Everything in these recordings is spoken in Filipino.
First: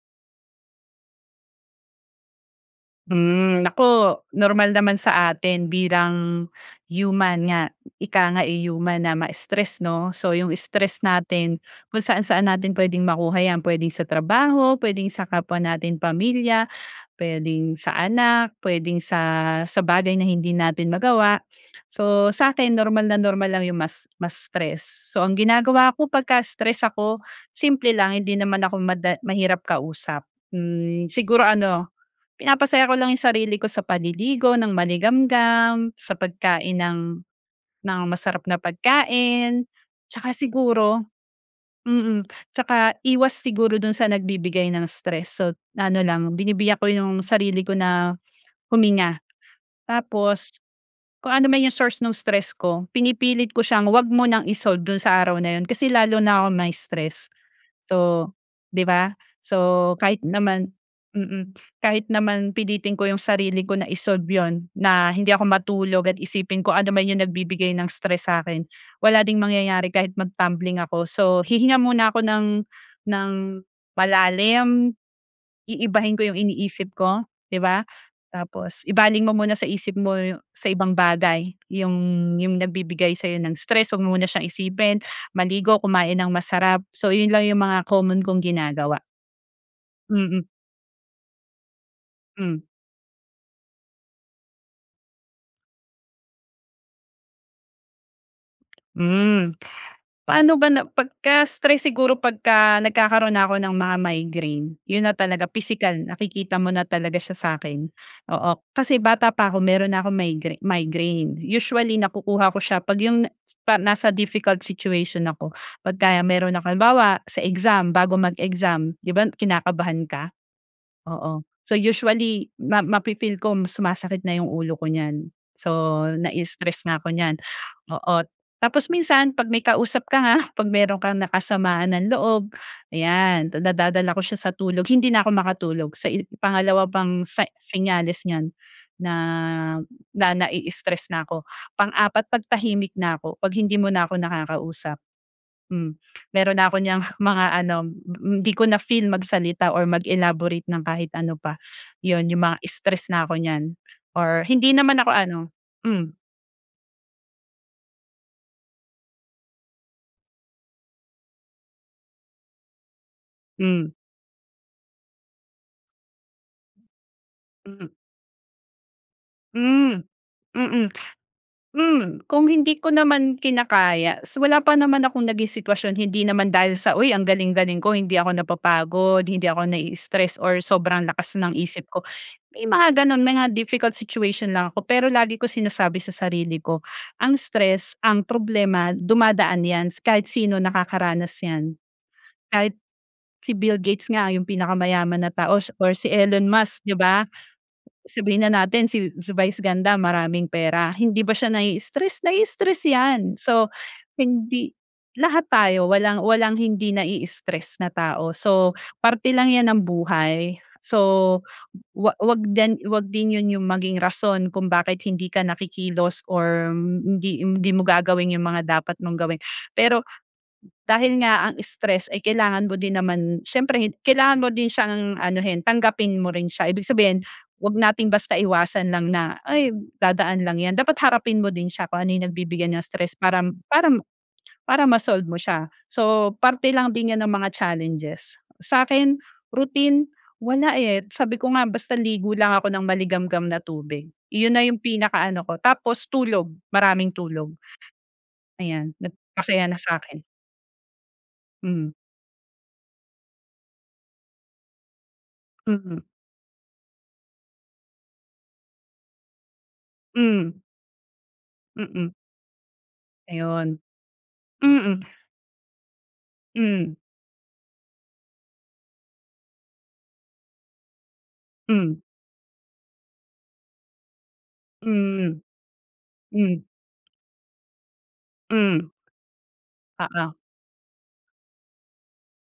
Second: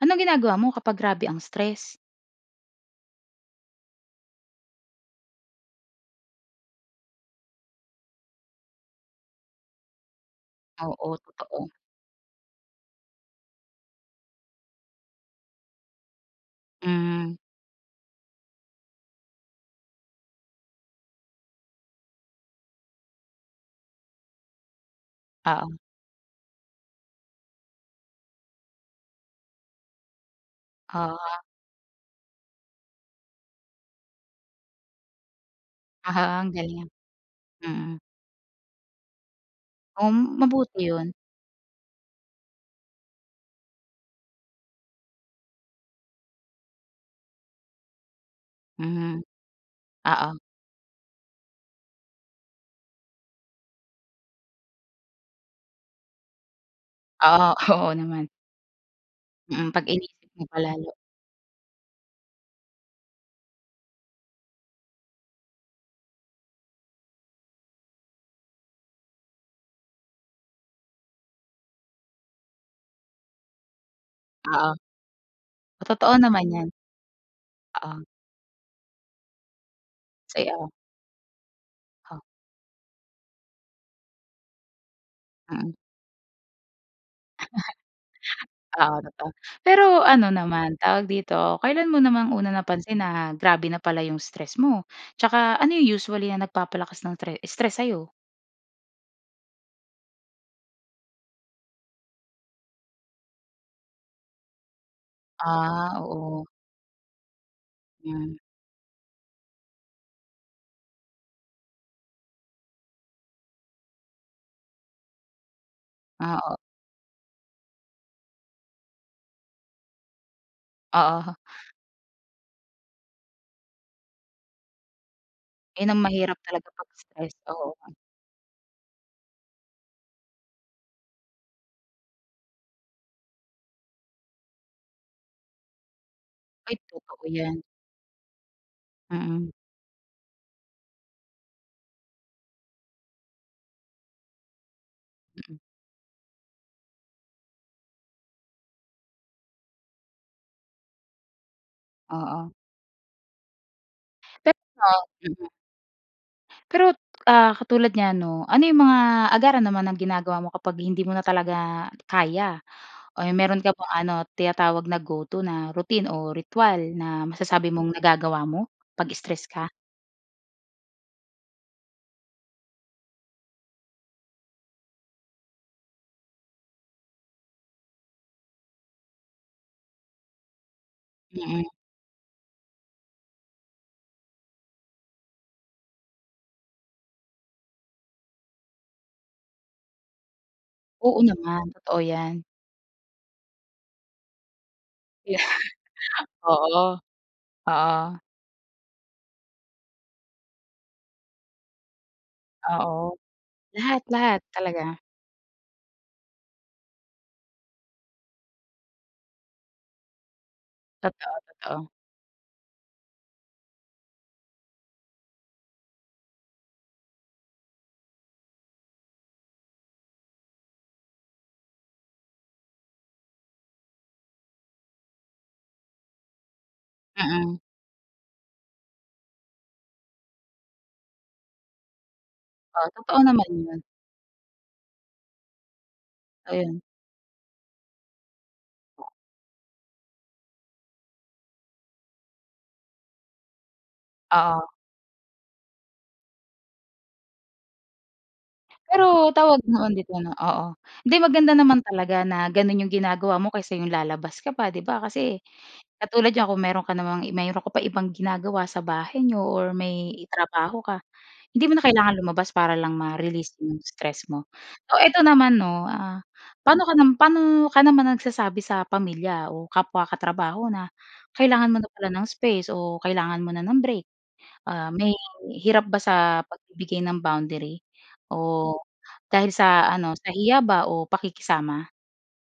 Anong ginagawa mo kapag grabe ang stress? Hmm, naku, normal naman sa atin bilang human nga ika nga, eh, human na ma-stress, no? So yung stress Oo, natin totoo. kung saan saan natin pwedeng makuha yan, pwedeng sa trabaho, pwedeng sa kapwa nating pamilya, Mm. pwedeng sa anak, pwedeng sa sa bagay na hindi natin magawa. So sa'kin normal na normal lang yung mas ma-stress. So ang Oo. ginagawa ko pagka stress ako simple lang, hindi naman ako mada mahirap kausap. Hmm, Oo nga. siguro ano, pinapasaya ko lang yung sarili ko sa paliligo ng maligamgam, sa Aha, ang pagkain galing. ng Mm. ng masarap na pagkain, tsaka Um, mabuti siguro 'yon. mm. Tsaka iwas siguro dun sa nagbibigay ng stress, sot ano lang binibiyak ko yung sarili ko na huminga. Mhm. Oo. Tapos, kung anuman yung source nung stress ko, pinipilit ko siyang huwag mo nang i-solve do'n sa araw na 'yon kasi lalo na kong ma-stress Oo, oo so naman. 'di ba? Mm 'pag So kahit iniisip mo pa naman lalo. mm kahit naman pilitin ko 'yong sarili ko na i-solve 'yon, na hindi ako matulog at isipin kung ano man 'yong nagbibigay ng stress sa akin, wala ding mangyayari kahit mag-tumbling ako. So hihinga muna ako ng ng Oo. malalim, Totoo iibahin ko yung naman yan. iniisip ko 'di ba? Oo. Tapos ibaling mo muna sa isip mo sa Saya. ibang bagay yung Ha. yung nagbibigay sa'yo ng stress huwag mo muna siyang isipin, Mm. maligo, kumain ng masarap. So yun lang yung mga common kong Oo, ginagawa. totoo. Pero ano Mm. naman tawag dito, kailan mo namang una Mm. napansin na grabe na pala yung stress mo? Tsaka ano yung usually na nagpapalakas ng tre stress sa'yo? Hmm, paano ba na pagka stress siguro pagka nagkakaroon na ako ng mga migraine, 'yun na talaga Ah, pisikal oo. nakikita mo na talaga siya sa'kin. Hmm. Oo, kasi bata pa ako meron na akong migra migraine. Usually, nakukuha ko siya pag 'yung na pa nasa difficult situation ako. Pag kaya Ah, meron oh. nak halimbawa sa exam, bago mag-exam di ba, kinakabahan ka? Oo. Oo, so usually ma mafi-feel ko sumasakit na 'yong ulo ko niyan. Ayan ang So, mahirap talaga nai-stress 'pag na ako niyan, stress, oo. oo. Tapos minsan 'pag may kausap ka nga, 'pag meron kang nakasamaan ng loob, ayan nadadala ko siya sa tulog, hindi na ako makatulog. Sa i Ay, pangalawa pang totoo sign 'yan. senyales niyan, na Mm. na nai-stres s na ako. Pang-apat, pag tahimik na ako, 'pag hindi mo na ako nakakausap, Mm. hmm, meron na ako niyang mga ano, mm, 'di ko na feel magsalita or mag-elaborate ng kahit ano pa, 'yon 'yong Oo. mga stress na ako niyan or Pero, hindi naman ako ano, mm. hmm. Pero, ah, katulad niyan 'no, ano 'yung mga agaran naman ng ginagawa mo kapag hindi mo na talaga kaya. Eh, meron ka Hmm. bang ano tinatawag na go-to na routine o ritwal na masasabi Hmm. mong nagagawa mo pag-stress ka? Hmm, mm, hmm, kung hindi ko naman kinakaya s wala pa naman akong naging sitwasyon, hindi naman dahil sa, 'Uy ang galing-galing ko hindi ako napapagod hindi ako nai-stress or sobrang lakas ng Mm. isip ko." May mga gano'n, may mga difficult situation lang ako, pero lagi ko sinasabi sa sarili ko, ang stress, ang problema, dumadaan 'yan kahit sino Oo nakakaranas naman, 'yan, totoo 'yan. kahit si Bill Gates nga 'yong pinakamayaman na Yeah. tao or si Elon Musk, Oo, 'di ba? oo. Sabihin na natin si si Vice Ganda, maraming pera, hindi ba siya nai-stress? Nai-stress Oo, 'yan. So, lahat lahat hindi talaga. lahat tayo walang walang hindi nai-stres na tao, so parte lang 'yan ng buhay. Totoo, So totoo. huwag huwag din huwag din 'yon maging rason kung bakit hindi ka na kikilos or hindi hindi mo gagawin 'yung mga dapat mong gawin. Pero, dahil nga ang stress ay kailangan mo din naman, siyempre kailangan mo din siyang anuhin tanggapin mo rin siya ibig sabihin, Mm. 'wag nating basta iwasan lang na, ay dadaan lang 'yan, dapat harapin mo din siya kung ano 'yung nagbibigay ng Oo, stress totoo naman, parang 'yun. parang para ma-solve mo siya. So, parte Ayun. lang din 'yan ng mga challenges. Sa'kin, routine, wala, eh, sabi ko nga, basta ligo lang ako nang maligamgam na tubig, 'yun na Oo. 'yung pinakaano ko, tapos tulog maraming tulog. Ayan, nag Pero tawag masaya noon nasa dito akin. 'no, oo. 'Di maganda naman Mm. talaga na gano'n 'yong ginagawa mo kaysa 'yong lalabas ka pa 'di ba kasi Mhm. katulad niyan, kung meron ka namang, meron ka pa ibang ginagawa sa bahay n'yo or may Hmm. trabaho ka hindi mo na Mm. kailangan lumabas para lang ma-release Ayun, 'yung stress mo. mm. O eto naman 'no, ah paano ka Hmm. paano ka naman nagsasabi sa pamilya o kapwa katrabaho na kailangan mo na Hmm. pala ng space o kailangan mo na ng break, ah, may Hmm, hirap ba sa hmm. pagbibigay ng boundary o Hmm. dahil sa ano, Oo. sa hiya ba o pakikisama?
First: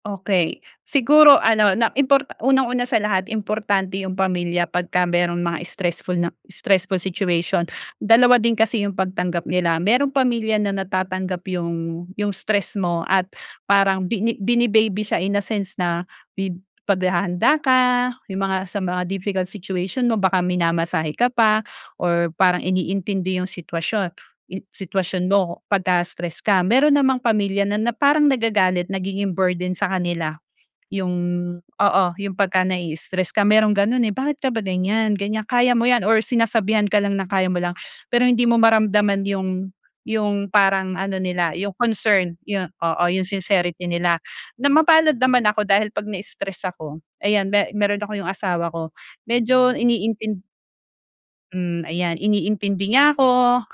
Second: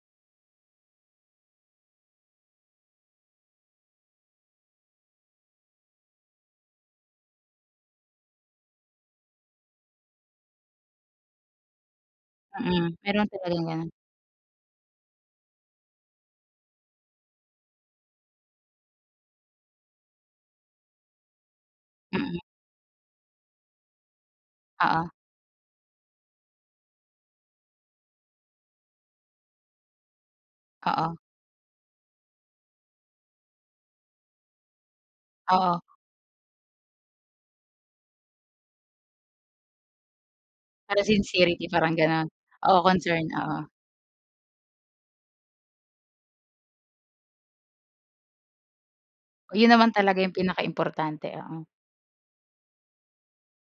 Okey, siguro ano na importa unang-una sa lahat importante 'yung pamilya pagka mayroong mga stressful na stressful situation, dalawa din kasi 'yung pagtanggap nila. Mayroong pamilya na natatanggap 'yung 'yung stress Mm, mo meron at talagang gano'n. parang bini bini-baby siya in a sense na bi paghahanda ka. 'Yong mga sa mga difficult situation mo baka minamasahe ka pa or Mm. parang iniintindi 'yung sitwasyon, i Oo. sitwasyon mo pagka stress ka. Meron namang pamilya na na parang nagagalit nagiging burden sa kanila. 'Yung Oo. oo, 'yung pagka nai-i-stres ka mayroong ganun eh, bakit ka ba ganyan? Ganyan, kaya Oo. mo 'yan or sinasabihan ka lang na kaya mo lang. Pero hindi mo maramdaman 'yong 'yong parang Parang ano nila, sincerity, 'yong parang gano'n? concern yun, Oo, oo, 'yong concern, oo. sincerity nila, na mapalad naman ako dahil 'pag na-stress ako ayan me meron ako 'yong asawa ko, Yun medyo naman talaga 'yung iniintindi pinaka-importante, oo. Hmm, ayan iniintindi niya ako,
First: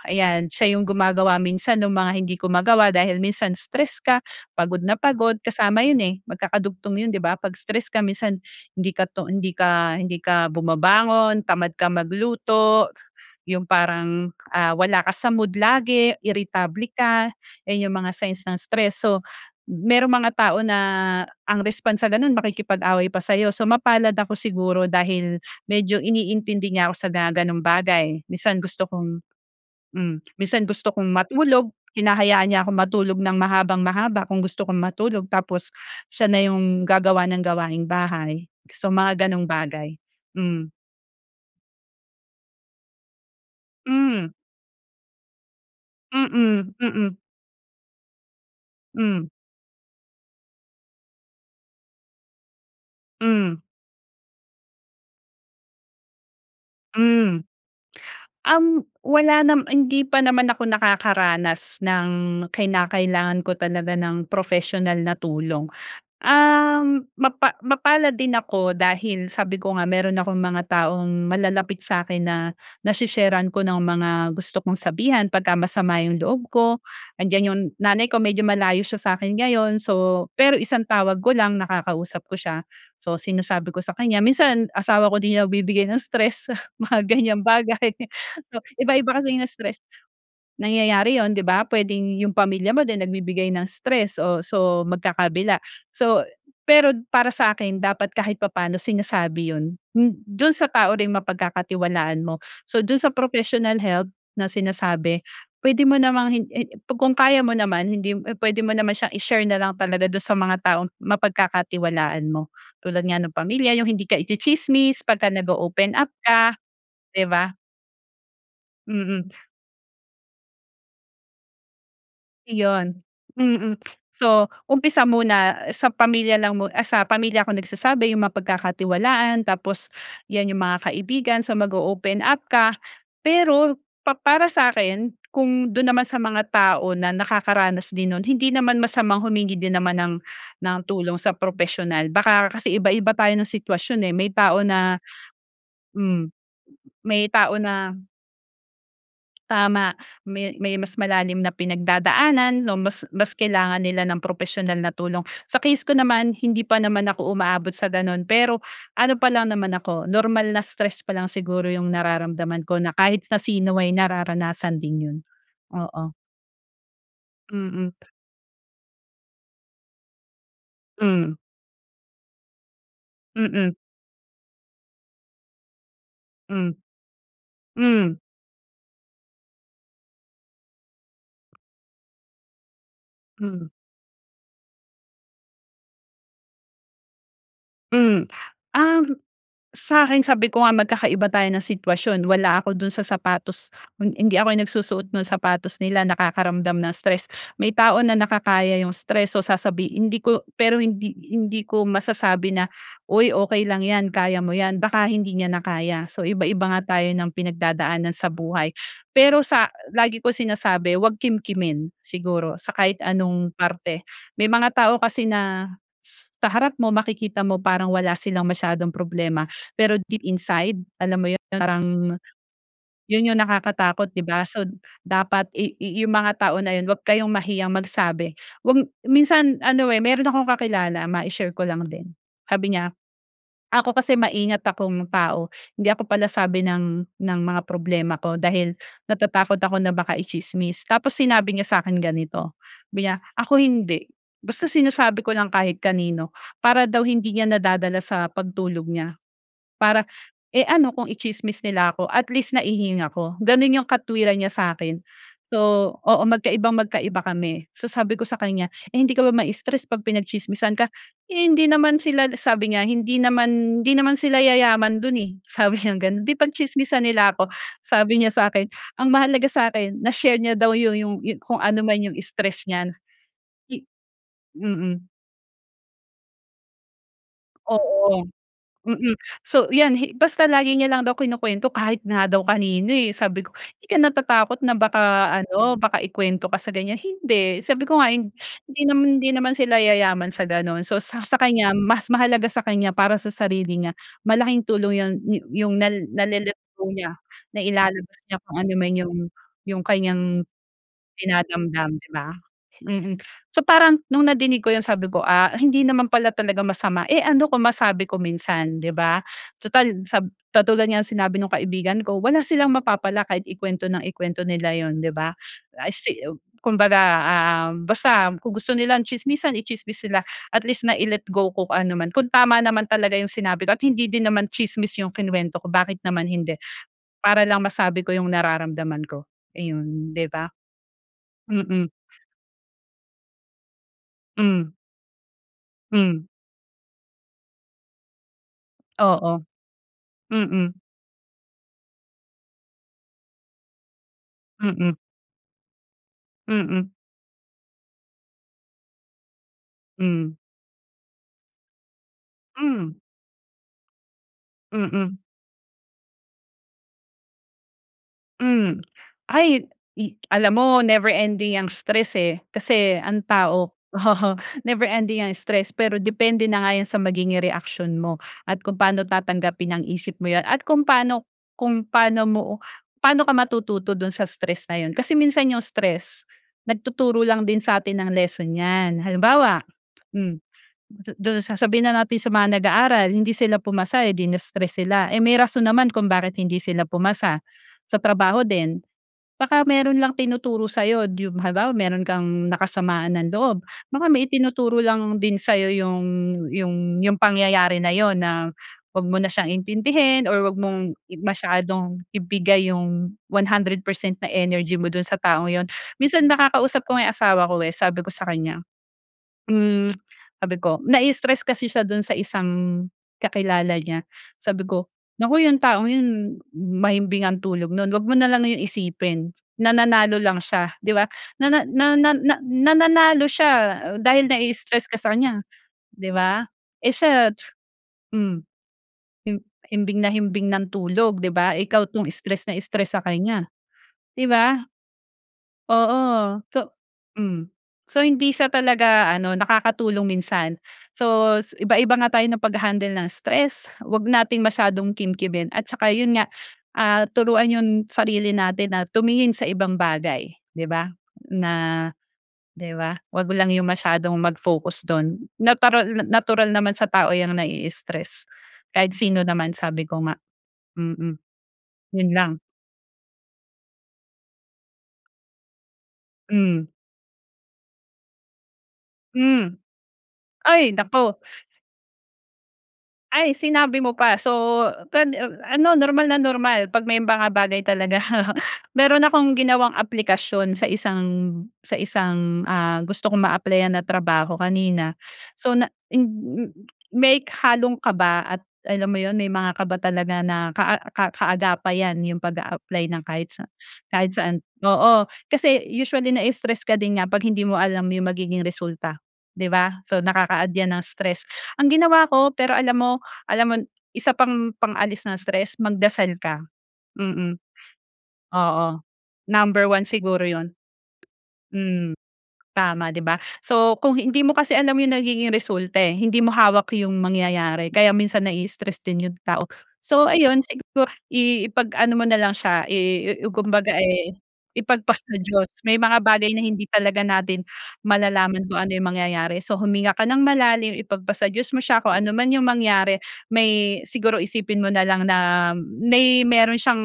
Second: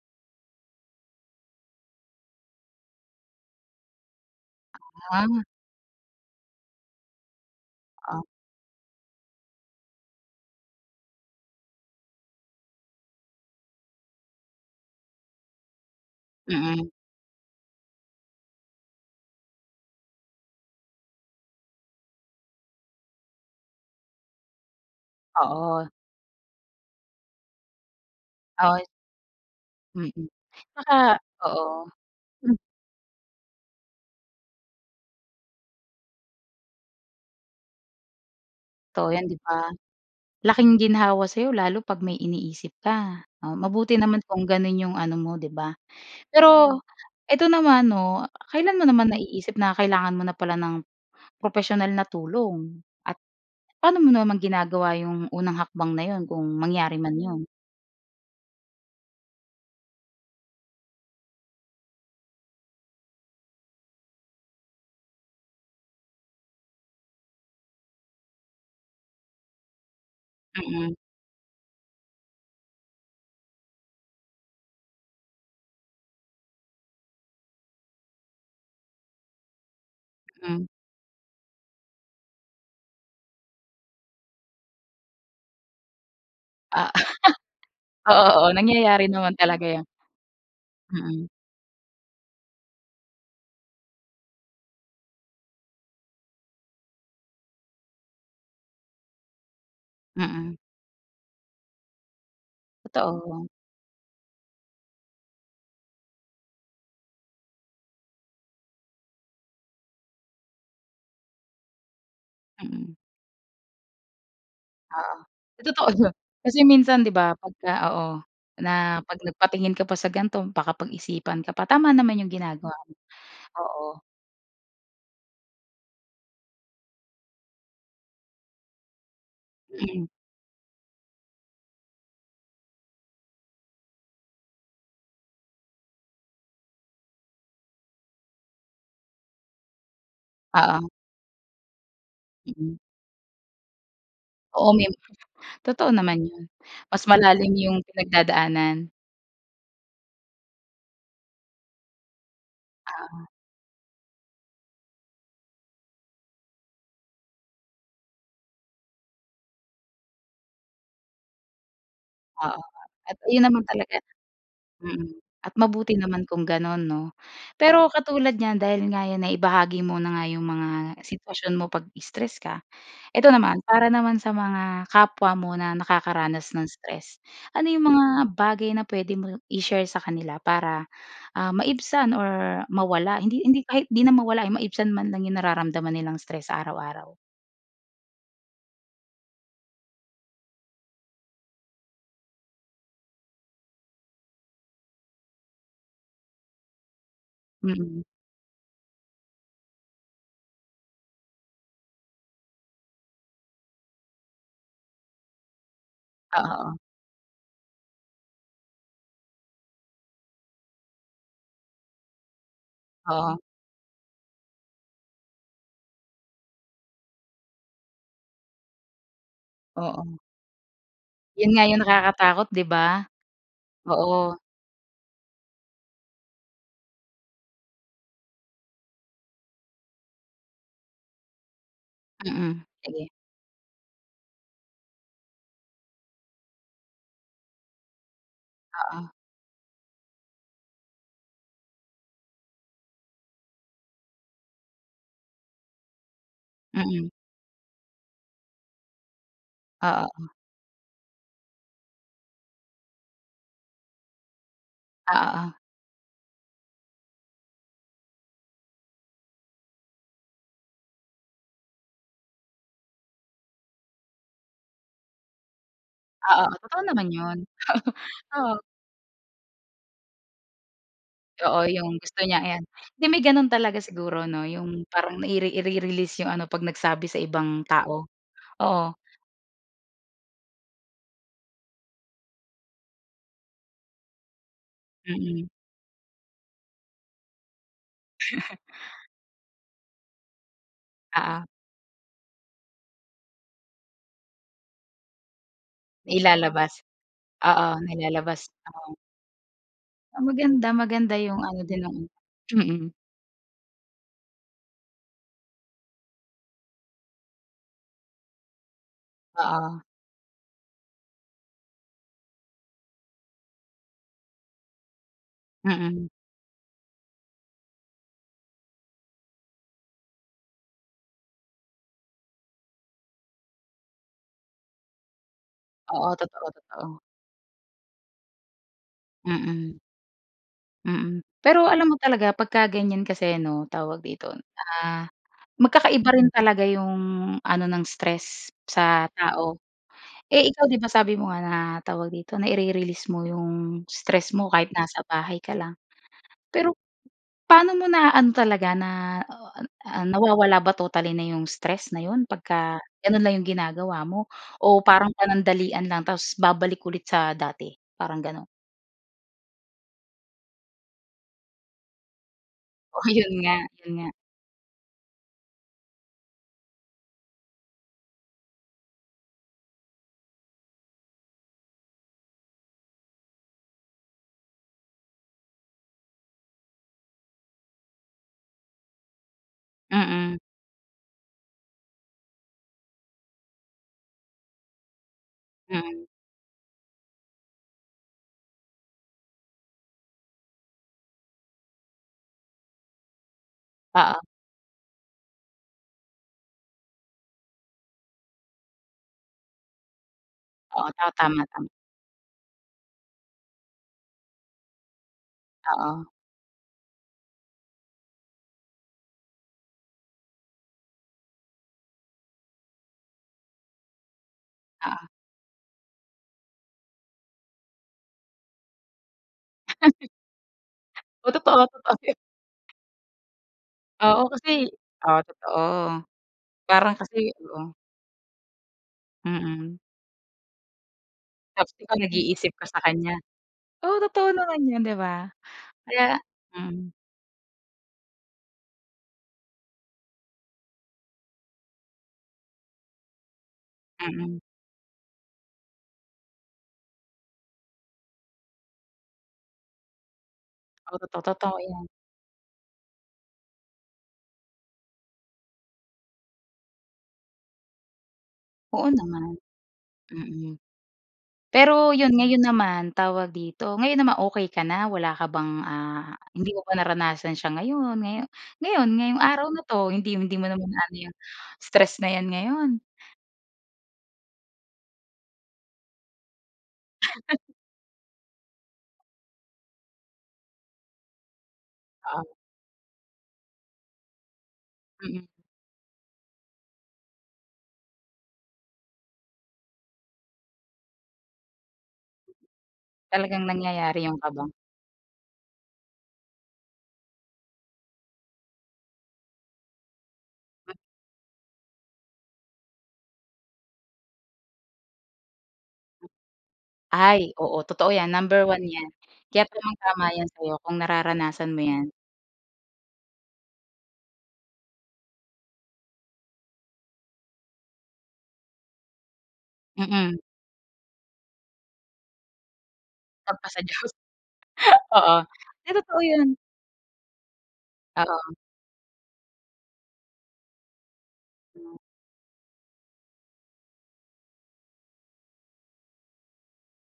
ayan, siya 'yung gumagawa minsan nung mga hindi ko magawa dahil minsan stress ka, pagod na pagod Ah. kasama yun eh, magkakadugtong yun di ba? 'Pag stress ka Oo. minsan hindi ka to hindi ka hindi ka bumabangon tamad ka magluto. 'Yung parang wala ka sa mood lagi, iritable Mm. ka. Iyan 'yung mga signs ng stress. So, m mayroong mga tao na ang response sa ganun makikipag-away pa sa 'yo. So mapalad ako siguro dahil Oo. medyo iniintindi niya ako sa mga ganong bagay, minsan Ay. gusto kong hmm, Mm, minsan gusto kong atsaka matulog, oo. hinahayaan niya akong matulog ng mahabang-mahaba kung gusto kong matulog. Tapos siya na 'yong gagawa ng gawaing bahay, so Totoo 'yan, mga 'di ganong ba? bagay, mm. Laking ginhawa sa 'yo lalo 'pag may iniisip ka. Ah, mabuti naman Hmm. kung gano'n 'yong ano mo, 'di ba? Mm, Pero mm. eto naman 'no, kailan mo naman Hmm. naiisip na kailangan mo na pala ng professional na tulong at Hmm. paano mo naman ginagawa 'yong unang hakbang na 'yon kung mangyari man 'yon? Hmm, um, wala nama hindi pa naman ako nakakaranas ng kinakailangan ko talaga ng professional na tulong. Ah, mapa mapalad din ako dahil sabi ko nga meron akong mga Mm. taong malalapit sa 'kin na nase-share-an ko ng mga gusto kong sabihan pagka masama 'yung loob ko. Nandiyan 'yung nanay ko medyo malayo siya sa 'kin ngayon, so, pero Hmm. isang tawag ko lang nakakausap ko siya. So, sinasabi ko sa kanya. Minsan asawa ko din nagbibigay ng stress, Ah. mga ganyang bagay. Oo, oo Iba nangyayari iba kasi naman 'yung talaga stress. 'yan. Nangyayari Mhm. yun di ba pwedeng 'yung pamilya mo din, nagbibigay ng stress o so magkakabila. So pero para sa 'kin dapat kahit papaano sinasabi yun, m dun Mm. sa tao ring mapagkakatiwalaan mo. So dun sa Totoo. professional help na sinasabi, pwede mo namang hin he kung kaya mo naman hindi mo eh, pwede mo naman siyang i-share na lang talaga dun sa mga taong mapagkakatiwalaan mo. Mm. Tulad nga no'ng pamilya, 'yung hindi ka itsitsismis Oo, pagka totoo nag-o-open up naman, ka, kasi minsan 'di 'di ba ba? pagka oo, na 'pag Mm. nagpatingin ka pa sa ganito baka pag-isipan ka pa. Tama naman 'yong ginagawa mo, Iyon, mm. oo. So, umpisa muna sa pamilya lang mo ah, sa pamilya ako nagsasabi, 'yung mga mapagkakatiwalaan. Tapos Mm. yan, 'yung mga kaibigan so mag-o-open up ka. Pero pa para sa akin kung dun naman sa mga tao na nakakaranas din nun, hindi naman masamang humingi din naman ng ng Oo. tulong sa professional. Baka kasi Mhm. iba-iba tayo ng sitwasyon eh, may tao Oo, may na mga totoo naman mm, 'yon mas may malalim tao 'yong na pinagdadaanan. Tama. May may mas malalim na pinagdadaanan 'no, mas Ah. mas kailangan nila ng propesyonal na tulong. Sa case ko naman, hindi pa naman ako umaabot sa gano'n. Pero ano pa lang naman ako, normal na stress pa lang siguro yung Oo, nararamdaman ko na at kahit na iyon naman sino ay talaga, nararanasan din yun. mhm. At mabuti Oo. naman kung gano'n 'no. Mm. Pero katulad niyan dahil nga yan naibahagi mo na nga yung mga Hmm. sitwasyon mo 'pag stress ka, ito naman, Mm. para naman sa mga kapwa mo na nakakaranas ng Hmm. stress, ano yung mga Hmm. bagay na puwede mong i-share sa kanila para, ah, maibsan or mawala hindi hindi Hmm. kahit hindi na mawala, eh, maibsan man lang yung nararamdaman nilang stress sa araw-araw? Hmm. Um, sa akin sabi ko nga magkakaiba tayo ng sitwasyon, wala ako do'n sa sapatos hi hindi ako nagsusuot ng sapatos nila, nakakaramdam ng stress. May tao Mm. na nakakaya yung stress, so sasabihin hindi ko pero hindi hindi ko masasabi na, "Uy okey lang 'yan, kaya mo yan." Baka hindi niya na kaya, so O iba-iba oo. nga tayo ng pinagdadaanan sa buhay. Pero sa lagi ko sinasabi 'wag kimkimin, siguro sa kahit Oo. anong parte, may mga tao kasi na sa harap mo, makikita mo parang wala silang masyadong problema, pero Oo. deep inside alam mo yun Yun nga yung parang nakakatakot, di ba? yun yung nakakatakot di Oo. ba. So dapat i i yung mga tao na yun, 'wag kayong mahiyang magsabi, 'wag minsan ano, eh, mayro'n akong kakilala, mai-share ko lang din Mm, sabi niya, sige. "Ako kasi maingat akong tao, hindi ako palasabi ng ng mga problema ko dahil Oo. natatakot ako na baka itsismis." Tapos sinabi niya sa akin ganito sabi niya, "Ako hindi, basta sinasabi ko lang kahit kanino." Para daw Mm. hindi niya nadadala sa pagtulog niya para Oo. eh, ano kung i-tsismis nila ako at least naihinga ko. Gano'n yung katuwiran niya sa'kin. O oo. So, oo magkaibang-magkaiba kami. So sabi ko sa kanya, "eh, hindi ka ba mai-stress 'pag pinagtsismisan ka?" Hindi naman sila sabi niya, "Hindi naman, hindi naman sila yayaman do'n, eh." Sabi niyang gano'n. Oo, "Di oo, totoo pagtsismisan naman nila yun. ako," sabi niya sa Oo, oo. akin. Ang mahalaga sa akin na-share niya daw yu yung kung Oo, anuman yung yung gusto niya stress ayan. niya. 'Di may gano'n talaga I siguro 'no, yung mm. parang naire ire ire release yung ano, 'pag nagsabi sa ibang tao. Oo. Oo. Mm. So yan, hi basta lagi niya lang daw kinukwento kahit nga daw kanino, eh. Sabi ko, "Di ka natatakot na baka Mm. ano, baka ikuwento ka sa ganiyan?" "Hind," sabi ko nga hindi naman, hindi naman sila yayaman sa gano'n. So sa sa Oo. kanya mas mahalaga sa kanya para sa sarili niya, malaking tulong yun yung nal Nailalabas, nale-let-go niya, oo. nailalabas niya Nailalabas, kung anuman oo. yung yung Ah, kaniyang maganda, maganda yung ano din dinadamdam, ng di ba? mm. Mhm. So parang nung nadinig ko yun sabi ko, "Ah, hindi naman pala talaga masama, eh, ano kung masabi ko minsan." Di ba? Oo. Tutal sa katulad nga nung sinabi ng kaibigan ko, "Wala silang mapapala kahit ikuwento ng ikuwento nila yun." Di ba? I Mm. see Kumbaga, um, basta kung gusto nila ng tsismisan, itsismis nila. At least nai-let go ko kung anuman, kung tama naman talaga yung sinabi ko at hindi din naman tsismis yung kinuwento ko, bakit Oo, naman totoo, hindi? totoo. Para lang masabi ko yung nararamdaman ko. Mm. Ayun, di ba? Mm. Pero Mm. alam mo talaga pagka ganiyan kasi 'no tawag dito, Hmm. ah, magkakaiba Hmm. rin talaga yung ano ng stress sa Oo. tao. Eh, ikaw Mm. di ba, sabi mo nga na tawag dito naire-release mo yung stress mo kahit Mm. nasa bahay ka lang. Pero Mm. paano mo naaano talaga? Na, ah, ah, Hmm. nawawala ba totally na yung stress na yun pagka Hmm. gano'n lang yung ginagawa mo o parang Mm. panandalian lang tapos babalik ulit sa dati? Parang gano'n. Hmm. Ay, i alam mo never ending yang stress, eh, kasi Oo, ang yun nga. tao Yun nga. oo. Never ending ang stress pero depende na nga yan sa magiging reaksyon mo at kung paano tatanggapin ng isip mo yan at kung paano kung paano mo, paano ka matututo do'n sa stress na yun kasi minsan yung stress, nagtuturo lang din sa atin ng lesson yan. Halimbawa, Mm. hmm, du do'n sa sabihin na natin sa mga nag-aaral, hindi sila pumasa, eh, di na-stress sila, eh, may rason naman Mm. kung bakit hindi sila pumasa. Sa trabaho din, baka mayro'n lang tinuturo sa'yo. Yung halimbawa mayro'n kang nakasamaan ng loob, baka Oo may itinuturo lang din sa'yo yung yung yung pangyayari na yun na 'wag mo na siyang intindihin or 'wag Oo. mong Ta tama, tama. masyadong ibigay yung 100% na energy mo do'n sa taong yun. Oo. Minsan nakakausap ko nga yung asawa ko, eh, sabi ko sa kanya, hmm, sabi ko, nai-stress kasi siya do'n sa isang kakilala niya. Sabi ko, Oo. "Naku yung taong yun, mahimbing ang tulog no'n. 'Wag mo na lang yun isipin, nananalo lang siya." Di ba? Oo, Nana totoo, na totoo na yun. na "nananalo siya dahil Oo kasi nai-stress ka sa oo, kaniya," totoo. di ba? "Eh, Parang kasi, siya, oo. hmm, him Mm. himbing na himbing ng tulog, di ba? Tapos Ikaw ikaw 'tong stress nag-iisip na ka sa stress sa kanya? kaniya," Oo, di totoo ba? naman yun di ba? Kaya Oo, so mm. hmm. So, hindi siya talaga ano, nakakatulong minsan. So iba-iba nga tayo ng pag-ha-handle ng stress, huwag Mm. nating masyadong kimkimin at tsaka yun nga, ah, turuan yung sarili natin na tumingin sa ibang bagay, di ba, Oo, totoo. na Totoo yan. di ba 'wag lang yung masyadong mag-focus do'n. Natural natural naman sa tao 'yang nai-stress, Oo kahit sino naman. naman sabi ko nga. Mm. Mm. Pero Yun yun, lang. ngayon naman tawag dito, ngayon naman okey ka na? Wala ka bang, ah hindi mo Hmm. ba naranasan siya ngayon ngayon ngayon ngayong araw Hmm. na 'to? Hindi hindi mo naman Ay naano yung naku! stress na 'yan ngayon? Ay, sinabi mo pa so ped a ano, normal na normal 'pag may mga bagay talaga mayro'n akong ginawang aplikasyon sa isang sa Ah. isang, ah, gusto ko maaplayan na trabaho kanina. Mm. So na hin may halong kaba at alam mo yun may mga kaba talaga na kaa ka kaagapay yan, yung pag-aapply ng kahit sa Talagang ng nangyayari kahit yung saan. kaba? Oo, kasi usually na-stress ka din nga 'pag hindi mo alam yung magiging resulta, di ba? So nakaka-add yan ng stress. Ang ginawa ko, pero alam mo, alam mo isa pang pang-alis ng stress, magdasal ka. Ay, Mm. oo totoo 'yan, number 1 Oo, 'yan. Kaya number 1 tamang-tama siguro 'yan yun. sa'yo kung nararanasan mo 'yan. Mm, tama di ba? So, kung hindi mo kasi alam yung nagiging resulta, eh, hindi mo hawak yung mangyayari kaya minsan nai-stress din yung tao. So Mm. ayun, siguro i ipag-ano mo na lang siya, i i Papasa kumbaga, Diyos. eh, ipagpasa Oo. Diyos. 'Di, May totoo mga yun. bagay na hindi talaga natin Oo. malalaman kung ano yung mangyayari, so huminga ka ng malalim, ipagpasa Diyos mo Hmm. siya, kung anuman yung mangyari may siguro isipin mo na lang na may mayro'n siyang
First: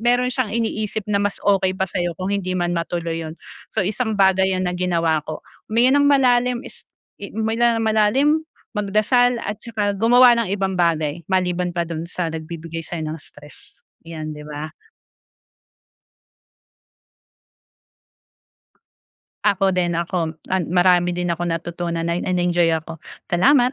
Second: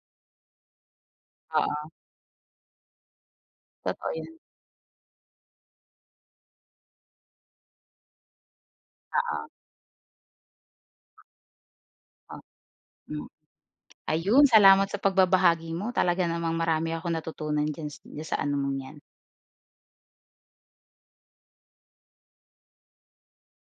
mayro'n siyang iniisip na mas okey pa Oo. sa'yo kung hindi man matuloy yun. So Totoo isang yun. bagay yan na ginawa ko. Huminga ng malalim, is huminga ng malalim, magdasal Oo. at saka gumawa ng ibang bagay maliban pa do'n sa O nagbibigay sa'yo ng hmm. stress, yan di Ayun, ba? salamat sa pagbabahagi mo. Talaga namang marami akong natutunan diyan diyan sa ano mong 'yan. Ako din, ako at marami din akong natutunan at na nag-enjoy ako. Salamat.